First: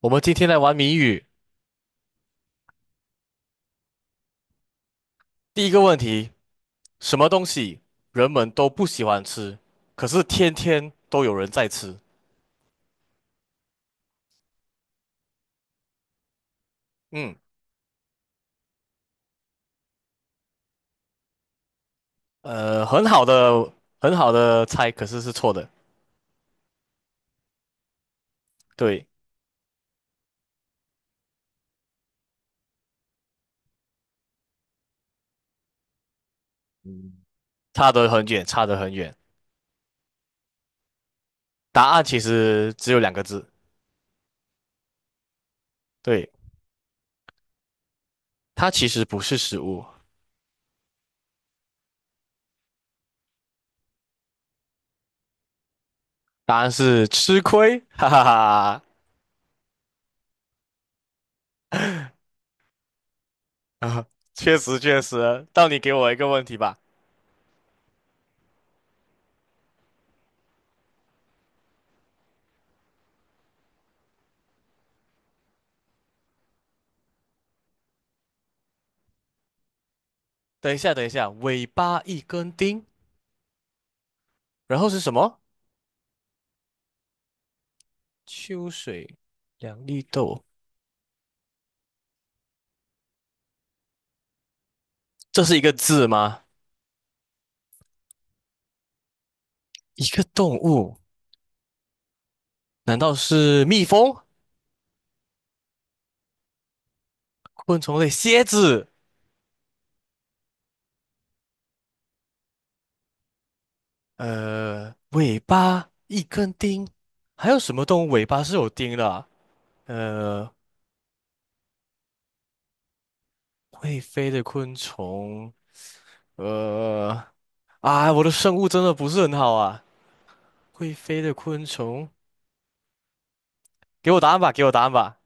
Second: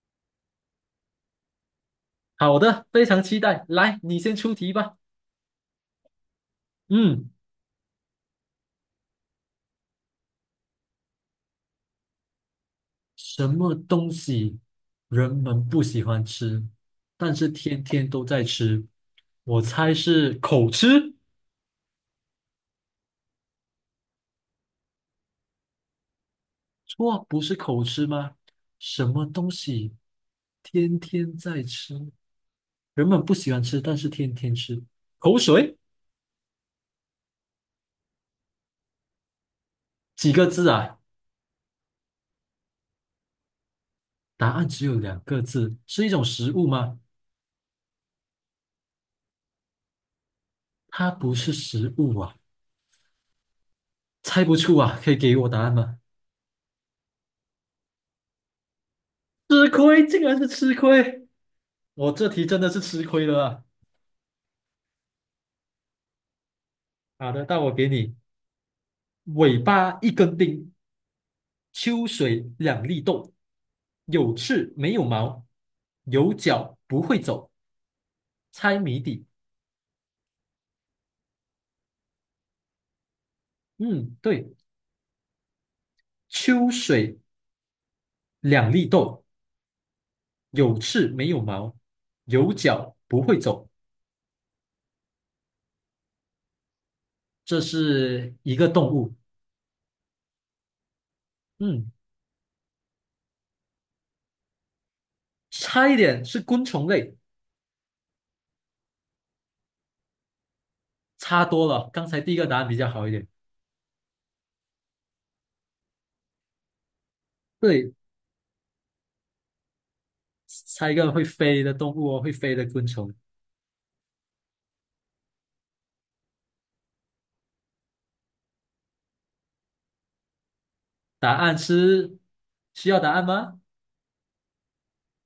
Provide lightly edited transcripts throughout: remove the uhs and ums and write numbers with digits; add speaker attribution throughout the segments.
Speaker 1: 我们今天来玩谜语。
Speaker 2: 好的，非常期待。来，你先出题吧。
Speaker 1: 第一个问题，什么
Speaker 2: 嗯，
Speaker 1: 东西人们都不喜欢吃，可是天天都有人在吃？
Speaker 2: 什么东西人们不喜欢吃，但
Speaker 1: 嗯，
Speaker 2: 是天天都在吃？我猜是口吃。
Speaker 1: 很好的，很好的猜，可是是错的。
Speaker 2: 错，不是口吃吗？什
Speaker 1: 对，
Speaker 2: 么东西天天在吃，人们不喜欢吃，但是天天吃？口水？
Speaker 1: 嗯差得很远，差得很远。
Speaker 2: 几个字啊？
Speaker 1: 答案其实只有两个字。
Speaker 2: 答案只有两个字，是一种
Speaker 1: 对，
Speaker 2: 食物吗？
Speaker 1: 它其实不是食物，
Speaker 2: 它不是食物啊，猜不出啊，可以给我答案吗？
Speaker 1: 答案是吃亏。哈哈哈哈
Speaker 2: 吃亏，竟然是吃亏。我这题真的是吃亏了啊！
Speaker 1: 啊，确实确实。到你给我一个问题吧。
Speaker 2: 好的，那我给你：尾巴一根钉，秋水两粒豆，有翅没有毛，有脚不会走。猜谜底。
Speaker 1: 等一下，等一下，尾巴一根钉，
Speaker 2: 嗯，对，
Speaker 1: 然后是什么？
Speaker 2: 秋水
Speaker 1: 秋
Speaker 2: 两粒
Speaker 1: 水
Speaker 2: 豆，
Speaker 1: 两粒豆，
Speaker 2: 有翅没有毛，有脚不会走。
Speaker 1: 这是一个字吗？
Speaker 2: 这是一个动物。
Speaker 1: 一个动物，
Speaker 2: 嗯，
Speaker 1: 难道是蜜蜂？
Speaker 2: 差一点是昆虫类，
Speaker 1: 昆虫类，蝎子，
Speaker 2: 差多了。刚才第一个答案比较好一点。
Speaker 1: 尾巴一根钉，还有什么
Speaker 2: 对，
Speaker 1: 动物尾巴是有钉的啊呃，
Speaker 2: 猜一个会飞的动物哦，会飞的昆虫。
Speaker 1: 会飞的昆虫，呃，啊，我的生物真的不是很好啊。会飞
Speaker 2: 答
Speaker 1: 的
Speaker 2: 案
Speaker 1: 昆虫，
Speaker 2: 是需要答案吗？
Speaker 1: 给我答案吧，给我答案吧。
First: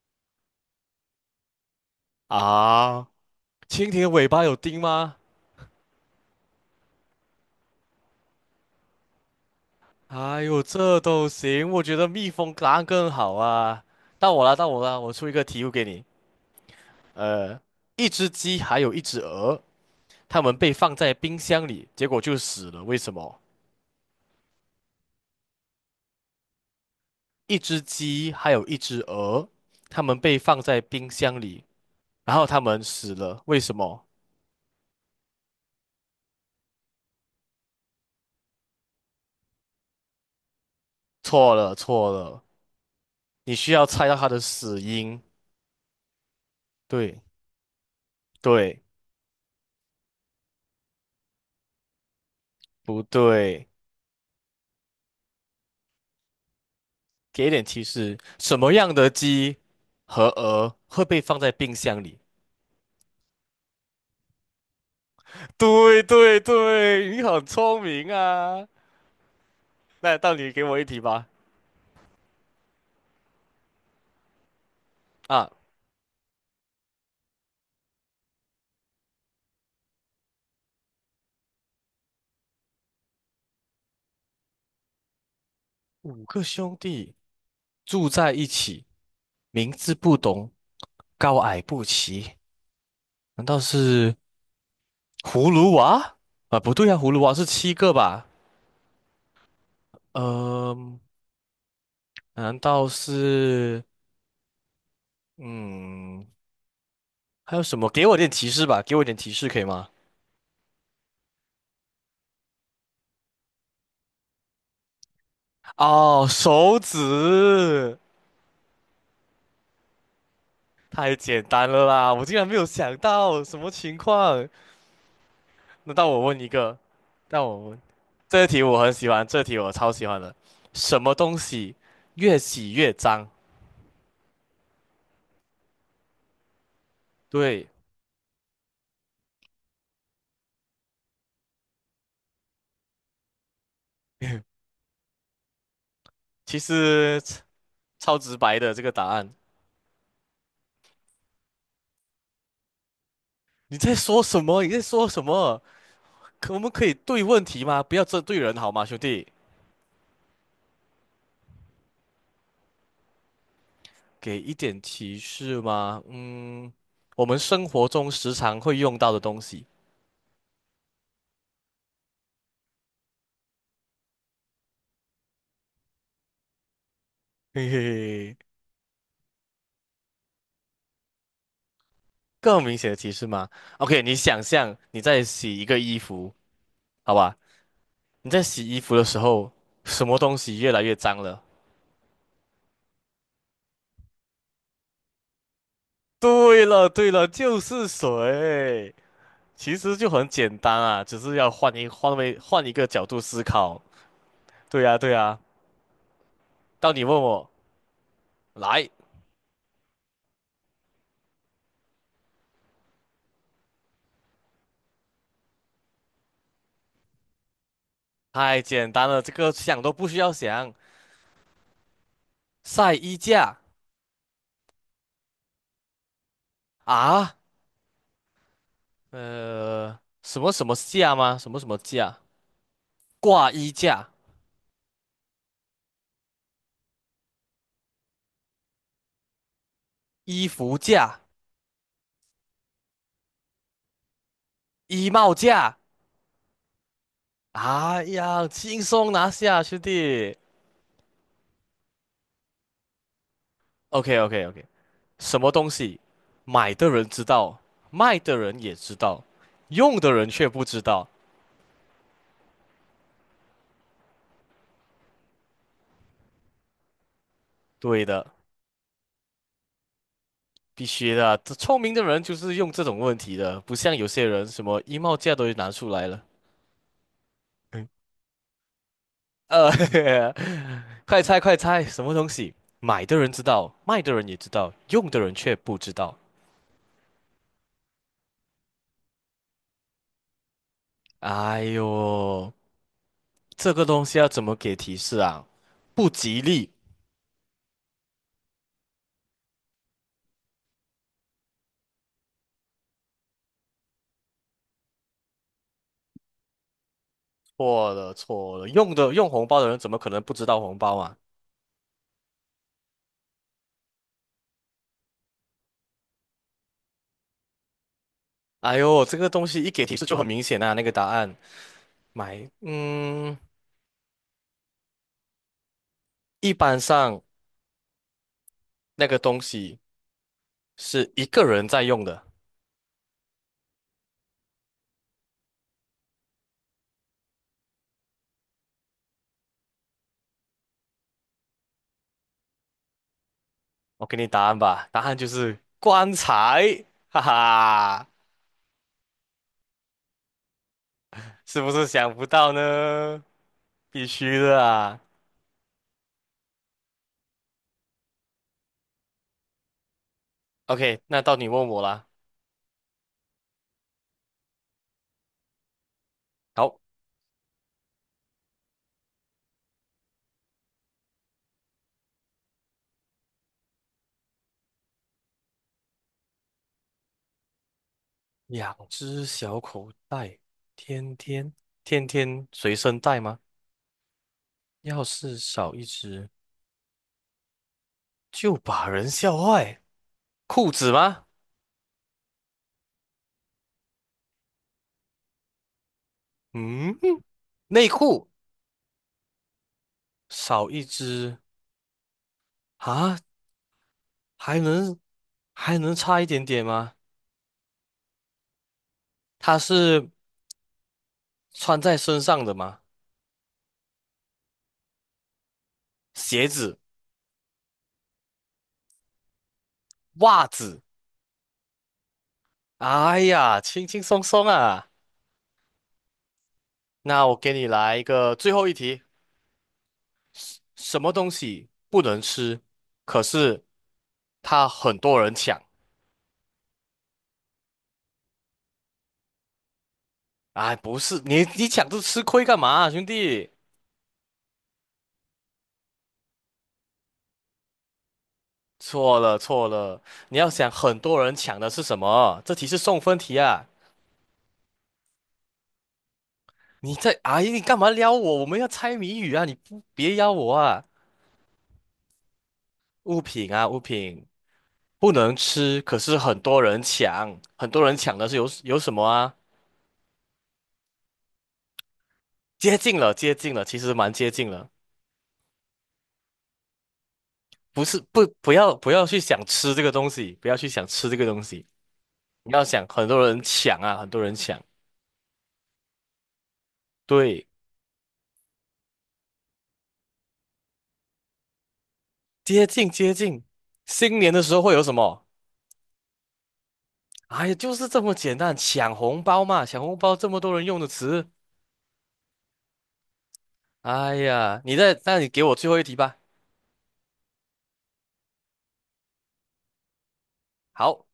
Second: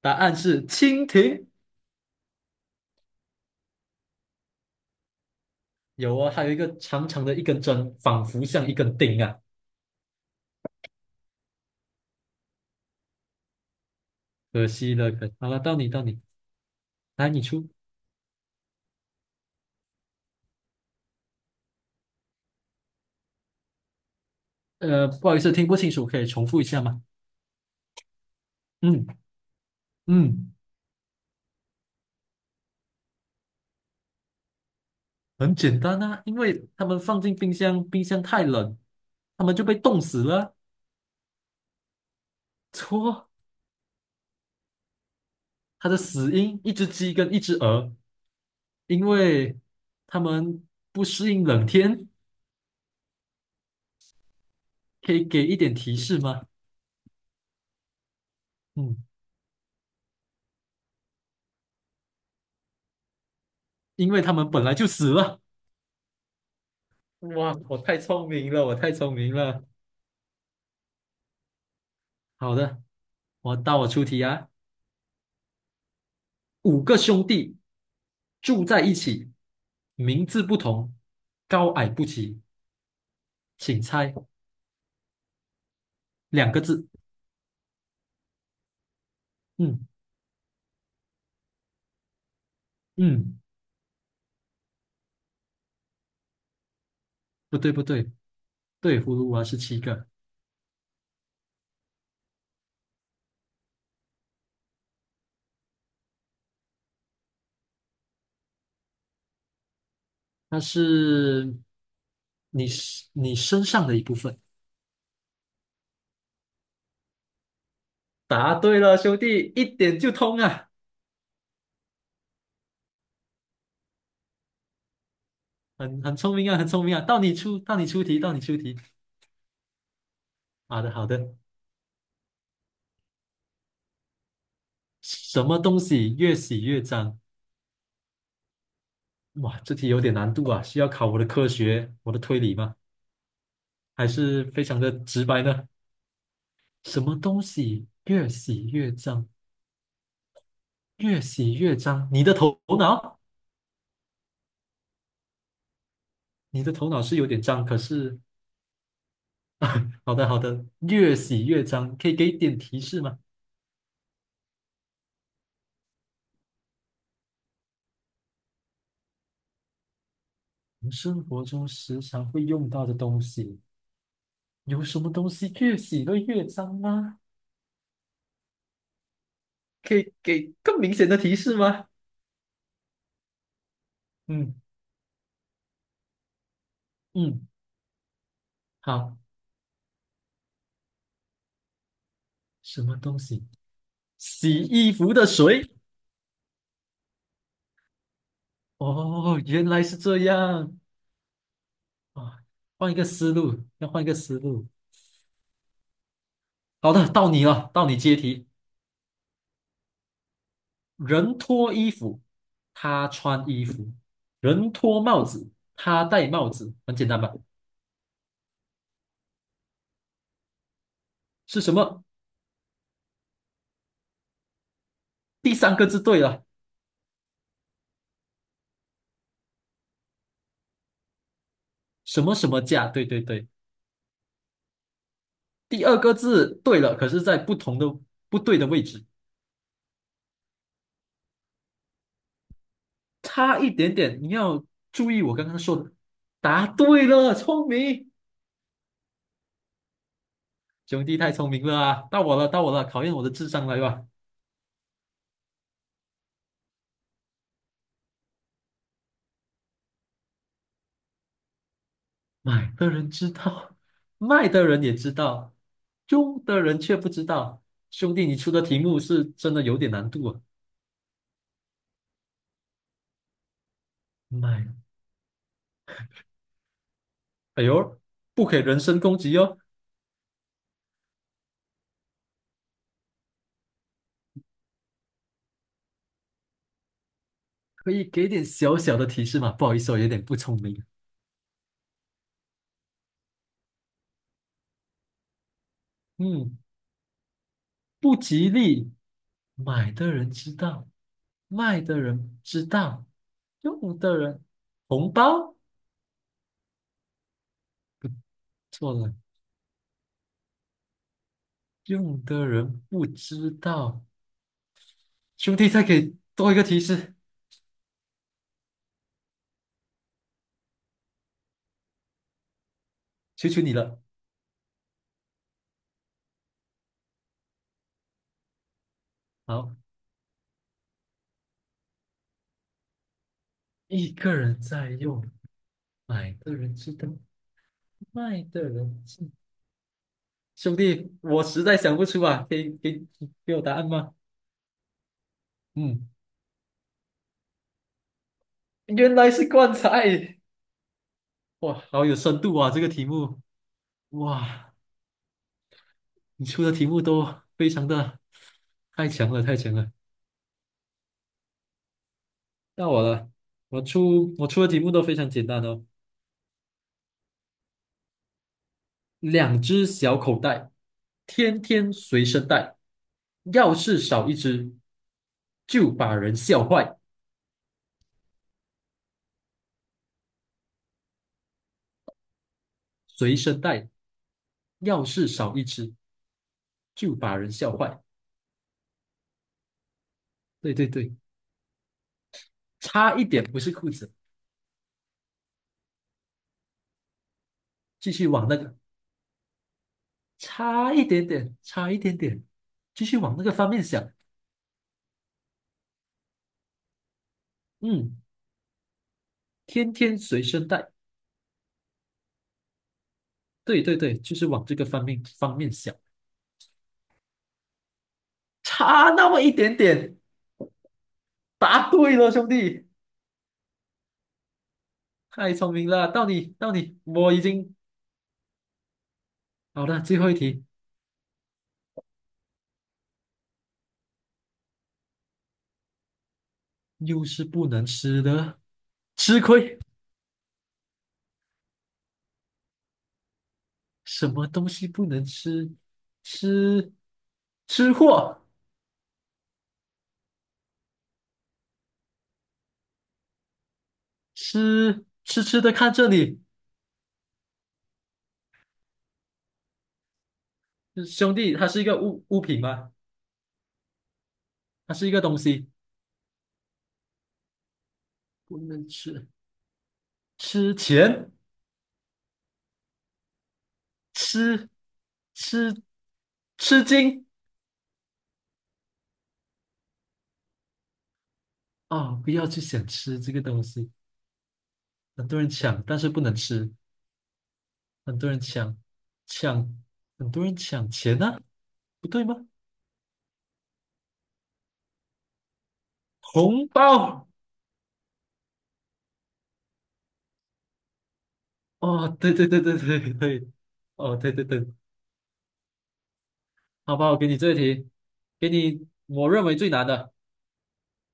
Speaker 2: 答案是蜻蜓。
Speaker 1: 啊，蜻蜓的尾巴有钉吗？
Speaker 2: 有啊，它有一个长长的一根针，仿佛像一根钉啊。
Speaker 1: 哎呦，这都行，我觉得蜜蜂答案更好啊。到我了，
Speaker 2: 可
Speaker 1: 到我
Speaker 2: 惜
Speaker 1: 了，
Speaker 2: 了，
Speaker 1: 我出
Speaker 2: 可
Speaker 1: 一个
Speaker 2: 好了，
Speaker 1: 题目
Speaker 2: 到
Speaker 1: 给
Speaker 2: 你到
Speaker 1: 你。
Speaker 2: 你，来你
Speaker 1: 呃，
Speaker 2: 出。
Speaker 1: 一只鸡还有一只鹅，它们被放在冰箱里，结果就死了。为什么？
Speaker 2: 不好意思，听不清楚，可以重复一下吗？
Speaker 1: 一只鸡还有一只
Speaker 2: 嗯
Speaker 1: 鹅，它们被
Speaker 2: 嗯，
Speaker 1: 放在冰箱里，然后它们死了。为什么？
Speaker 2: 很简单啊，因为他们放进冰箱，冰箱太冷，他们就被冻死了。
Speaker 1: 错了，错了，
Speaker 2: 错，
Speaker 1: 你需要猜到它的死因。
Speaker 2: 它的死因一只鸡
Speaker 1: 对，
Speaker 2: 跟一只鹅，
Speaker 1: 对，
Speaker 2: 因为他们不适应冷天，
Speaker 1: 不对？
Speaker 2: 可以给一点提示吗？
Speaker 1: 给一点提示，什么样
Speaker 2: 嗯。
Speaker 1: 的鸡和鹅会被放在冰箱里？
Speaker 2: 因为他们本来就死了。
Speaker 1: 对对对，你很
Speaker 2: 哇，我
Speaker 1: 聪
Speaker 2: 太
Speaker 1: 明
Speaker 2: 聪明了，
Speaker 1: 啊。
Speaker 2: 我太聪明了。
Speaker 1: 那到你给我一题吧。
Speaker 2: 好的，到我出题啊。
Speaker 1: 啊，
Speaker 2: 五个兄弟住在一起，名字不同，高矮不齐，请猜
Speaker 1: 五个
Speaker 2: 两个
Speaker 1: 兄
Speaker 2: 字。
Speaker 1: 弟住在一起，名
Speaker 2: 嗯
Speaker 1: 字不同，高矮不齐，
Speaker 2: 嗯，
Speaker 1: 难道是葫芦娃？啊，不对啊，葫芦娃是
Speaker 2: 不对
Speaker 1: 七
Speaker 2: 不
Speaker 1: 个
Speaker 2: 对，
Speaker 1: 吧？
Speaker 2: 对，葫芦娃是七个，
Speaker 1: 呃，难道是嗯，还有什么？给我点提示吧，给我点提示可以吗？
Speaker 2: 它是你你身上的一部分。
Speaker 1: 哦，手指，
Speaker 2: 答对了，兄弟，一点就通啊，
Speaker 1: 太简单了啦，我竟然没有想到什么情况。那
Speaker 2: 很
Speaker 1: 到
Speaker 2: 很
Speaker 1: 我
Speaker 2: 聪
Speaker 1: 问一
Speaker 2: 明啊，很
Speaker 1: 个，
Speaker 2: 聪明啊。到你
Speaker 1: 到我
Speaker 2: 出，到
Speaker 1: 问，
Speaker 2: 你出题，到你
Speaker 1: 这
Speaker 2: 出
Speaker 1: 题
Speaker 2: 题。
Speaker 1: 我很喜欢，这题我超喜欢的。
Speaker 2: 好的
Speaker 1: 什
Speaker 2: 好
Speaker 1: 么
Speaker 2: 的。
Speaker 1: 东西越洗越脏？
Speaker 2: 什么东西越洗越脏？
Speaker 1: 对，
Speaker 2: 哇，这题有点难度啊，需要考我的科学，我的推理吗？还是非常的直白呢？
Speaker 1: 其
Speaker 2: 什么
Speaker 1: 实超
Speaker 2: 东西越
Speaker 1: 直白
Speaker 2: 洗
Speaker 1: 的这个
Speaker 2: 越
Speaker 1: 答
Speaker 2: 脏，
Speaker 1: 案。
Speaker 2: 越洗越脏？你的头脑，
Speaker 1: 你在说什么？你在说什么？可我
Speaker 2: 你
Speaker 1: 们
Speaker 2: 的
Speaker 1: 可
Speaker 2: 头
Speaker 1: 以
Speaker 2: 脑是
Speaker 1: 对
Speaker 2: 有点
Speaker 1: 问题
Speaker 2: 脏，可
Speaker 1: 吗？不要
Speaker 2: 是，
Speaker 1: 针对人好吗，兄弟？
Speaker 2: 好的好的，越洗越脏，可以给点提示吗？
Speaker 1: 给一点提示吗？嗯，我们生活中时常会用到的东西。
Speaker 2: 我们生活中时常会用到的东西，有什么东西越洗会越脏吗？
Speaker 1: 嘿嘿嘿，
Speaker 2: 可以给更明显的提示吗？
Speaker 1: 更明显的提示吗？OK，你想
Speaker 2: 嗯
Speaker 1: 象你在洗一个衣服，好吧？
Speaker 2: 嗯，
Speaker 1: 你在洗衣服的时
Speaker 2: 好，
Speaker 1: 候，什么东西越来越脏了？
Speaker 2: 什么东西？洗衣服的水。
Speaker 1: 对了，对了，就是水。
Speaker 2: 哦，原
Speaker 1: 其
Speaker 2: 来
Speaker 1: 实
Speaker 2: 是
Speaker 1: 就
Speaker 2: 这
Speaker 1: 很简单
Speaker 2: 样
Speaker 1: 啊，只是要
Speaker 2: 啊！
Speaker 1: 换一个
Speaker 2: 换一个
Speaker 1: 角度
Speaker 2: 思
Speaker 1: 思
Speaker 2: 路，
Speaker 1: 考。
Speaker 2: 要换一个思路。
Speaker 1: 对呀，对呀。到
Speaker 2: 好
Speaker 1: 你
Speaker 2: 的，
Speaker 1: 问
Speaker 2: 到你
Speaker 1: 我，
Speaker 2: 了，到你接题。
Speaker 1: 来，
Speaker 2: 人脱衣服，他穿衣服；人脱帽子，他戴帽子。很简单吧？
Speaker 1: 太简单了，这个想都不需要想。
Speaker 2: 是什么？
Speaker 1: 晒衣架
Speaker 2: 第三个字对了，
Speaker 1: 啊，呃，什么什么架吗？什么什么架？
Speaker 2: 什么什么价？对对对，
Speaker 1: 挂衣架、
Speaker 2: 第二个字对了，可是在不对的位置，
Speaker 1: 衣服架、
Speaker 2: 差一点点。你要
Speaker 1: 衣
Speaker 2: 注意
Speaker 1: 帽
Speaker 2: 我刚刚说
Speaker 1: 架。
Speaker 2: 的，答对了，聪
Speaker 1: 哎
Speaker 2: 明。
Speaker 1: 呀，轻松拿下，兄弟。
Speaker 2: 兄弟太聪明了啊！到我了，到我了，考验我的智商来吧。
Speaker 1: OK，OK，OK。什么东西，买的人知道，卖的人也知道，用的人却不知道。
Speaker 2: 买的人知道，卖的人也知道，用的人却不知道。
Speaker 1: 对
Speaker 2: 兄弟，
Speaker 1: 的，
Speaker 2: 你出的题目是真的有点难度啊。
Speaker 1: 必须的啊，这聪明的人就是用这种问题的，不像有些人什
Speaker 2: 买，
Speaker 1: 么衣帽架都拿出来了。
Speaker 2: 哎
Speaker 1: 嗯
Speaker 2: 呦，不可以人身攻击哦，
Speaker 1: 呃，快猜快猜，什么东西，买的人知道，卖的人也知道，用的人却不知道。
Speaker 2: 可以给点小小的提示吗？不好意思，我有点不聪明。
Speaker 1: 哎呦，这个东西要怎么给提示啊？不吉
Speaker 2: 嗯，
Speaker 1: 利。
Speaker 2: 不吉利。买的人知道，卖的人知道，用的人红包
Speaker 1: 错
Speaker 2: 不
Speaker 1: 了错了，
Speaker 2: 错
Speaker 1: 用的，
Speaker 2: 了，
Speaker 1: 用红包的人怎么可能不知道红包啊？
Speaker 2: 用的人不知道。兄弟，再给多一个提示，
Speaker 1: 哎呦，这个东西一给提示就很明显啊，那个答案买，
Speaker 2: 求求你了。
Speaker 1: 一般上那个东
Speaker 2: 好，
Speaker 1: 西是一个人在用的。
Speaker 2: 一个人在用，买的人知道，卖的人知。兄弟，我实在想不出啊，给我答案
Speaker 1: 我
Speaker 2: 吗？
Speaker 1: 给你答案吧，答案就是
Speaker 2: 嗯，
Speaker 1: 棺材，哈哈，
Speaker 2: 原来是棺材。
Speaker 1: 是不
Speaker 2: 哇，
Speaker 1: 是
Speaker 2: 好
Speaker 1: 想
Speaker 2: 有
Speaker 1: 不
Speaker 2: 深
Speaker 1: 到
Speaker 2: 度啊，这个题
Speaker 1: 呢？
Speaker 2: 目。
Speaker 1: 必须的
Speaker 2: 哇，
Speaker 1: 啊。
Speaker 2: 你出的题目都非常的太强了，太强了。
Speaker 1: OK，那到你问我啦。
Speaker 2: 到我了，我出的题目都非常简单哦。
Speaker 1: 好，
Speaker 2: 两只小口袋，天天随身带。要是少一只，就把人笑坏。
Speaker 1: 两只小口袋，天天天天随身带
Speaker 2: 随
Speaker 1: 吗？
Speaker 2: 身带，
Speaker 1: 要
Speaker 2: 要是
Speaker 1: 是
Speaker 2: 少一
Speaker 1: 少一
Speaker 2: 只，
Speaker 1: 只，
Speaker 2: 就把人笑坏。
Speaker 1: 就把人笑坏。裤
Speaker 2: 对对
Speaker 1: 子
Speaker 2: 对，
Speaker 1: 吗？
Speaker 2: 差一点不是裤子，
Speaker 1: 嗯，内
Speaker 2: 继续
Speaker 1: 裤。
Speaker 2: 往那个，
Speaker 1: 少一
Speaker 2: 差一点
Speaker 1: 只
Speaker 2: 点，差一点点，继续
Speaker 1: 啊，
Speaker 2: 往那个方面想。
Speaker 1: 还能还能差一点点吗？
Speaker 2: 嗯，
Speaker 1: 它
Speaker 2: 天
Speaker 1: 是
Speaker 2: 天随身带，
Speaker 1: 穿在身上的吗？
Speaker 2: 对对对，就是往这个方面想，
Speaker 1: 鞋子、
Speaker 2: 差那么一点点，
Speaker 1: 袜子，
Speaker 2: 答对了，兄弟。
Speaker 1: 哎呀，轻轻松松啊。
Speaker 2: 太聪明了，到你，到你，
Speaker 1: 那
Speaker 2: 我
Speaker 1: 我
Speaker 2: 已
Speaker 1: 给你
Speaker 2: 经。
Speaker 1: 来一个最后一题，
Speaker 2: 好的，最后一题。
Speaker 1: 什么东西不能吃，可是它很多人抢？
Speaker 2: 又是不能吃的，吃亏，
Speaker 1: 哎，不是，你抢这吃亏干嘛兄弟？
Speaker 2: 什么东西不能吃？吃吃货，
Speaker 1: 错了错了，你要想很多人抢的是什么？这题是送分题啊。
Speaker 2: 痴痴的看这里，
Speaker 1: 你在，哎，你干嘛撩我？我们要猜谜语啊！你不别邀我啊！
Speaker 2: 兄弟，它是一个物品吗？
Speaker 1: 物品啊，物品
Speaker 2: 它是一
Speaker 1: 不
Speaker 2: 个
Speaker 1: 能
Speaker 2: 东西，
Speaker 1: 吃，可是很多人抢，很多人抢的是有
Speaker 2: 不
Speaker 1: 有
Speaker 2: 能
Speaker 1: 什么
Speaker 2: 吃。
Speaker 1: 啊？
Speaker 2: 吃钱，
Speaker 1: 接近了，接近了，其实蛮接近了。
Speaker 2: 吃吃吃惊
Speaker 1: 不要不要去想吃这个东西，不要去想吃这个东西，
Speaker 2: 啊！不要
Speaker 1: 你
Speaker 2: 去
Speaker 1: 要想
Speaker 2: 想
Speaker 1: 很
Speaker 2: 吃
Speaker 1: 多
Speaker 2: 这个
Speaker 1: 人
Speaker 2: 东
Speaker 1: 抢
Speaker 2: 西，
Speaker 1: 啊，很多人抢。
Speaker 2: 很多人抢，但是不能吃，
Speaker 1: 对，
Speaker 2: 很多人抢，很多人抢钱呢、不对吗？
Speaker 1: 接近接近，新年的时候会有什么？
Speaker 2: 红包。
Speaker 1: 哎呀，就是这么简单，抢红包嘛，抢红包这么多人用的词。
Speaker 2: 哦，对对对对对对，
Speaker 1: 哎
Speaker 2: 哦，对对
Speaker 1: 呀，
Speaker 2: 对，
Speaker 1: 你在，那你给我最后一题吧。
Speaker 2: 好吧，我给你这一题，给你我认为最难的，
Speaker 1: 好，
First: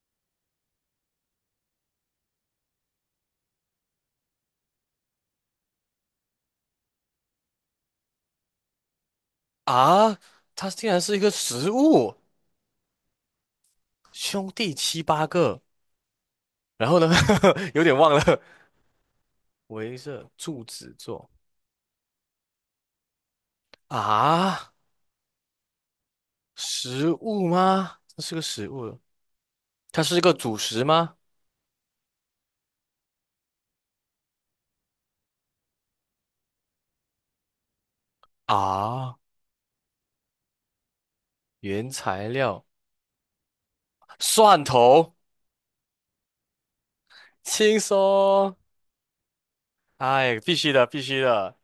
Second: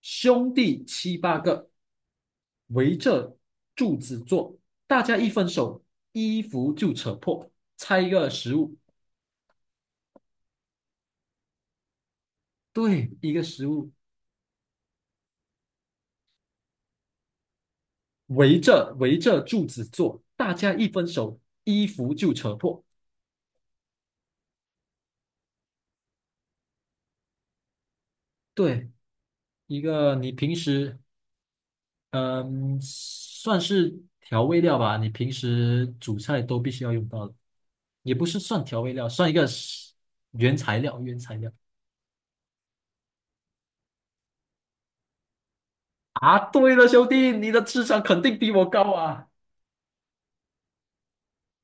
Speaker 2: 兄弟七八个围着柱子坐，大家一分手，衣服就扯破，猜一个食物，
Speaker 1: 啊，它竟然是一个食物，
Speaker 2: 对，一个食物，
Speaker 1: 兄弟七八个，然后呢，有点忘了，
Speaker 2: 围着柱子
Speaker 1: 围
Speaker 2: 坐，
Speaker 1: 着
Speaker 2: 大
Speaker 1: 柱
Speaker 2: 家一
Speaker 1: 子
Speaker 2: 分
Speaker 1: 做
Speaker 2: 手，衣服就扯破，
Speaker 1: 啊，食物吗？这是个食
Speaker 2: 对，
Speaker 1: 物，
Speaker 2: 一
Speaker 1: 它
Speaker 2: 个
Speaker 1: 是一
Speaker 2: 你
Speaker 1: 个
Speaker 2: 平
Speaker 1: 主食
Speaker 2: 时
Speaker 1: 吗？
Speaker 2: 嗯，算是调味料吧。你平时煮菜都必须要用到的，也不是算调味料，
Speaker 1: 啊，
Speaker 2: 算一个是原材料。原材料
Speaker 1: 原材料，蒜头，
Speaker 2: 啊，对了，兄弟，你的
Speaker 1: 轻
Speaker 2: 智商肯定比
Speaker 1: 松，
Speaker 2: 我高啊！
Speaker 1: 哎，必须的，必须的，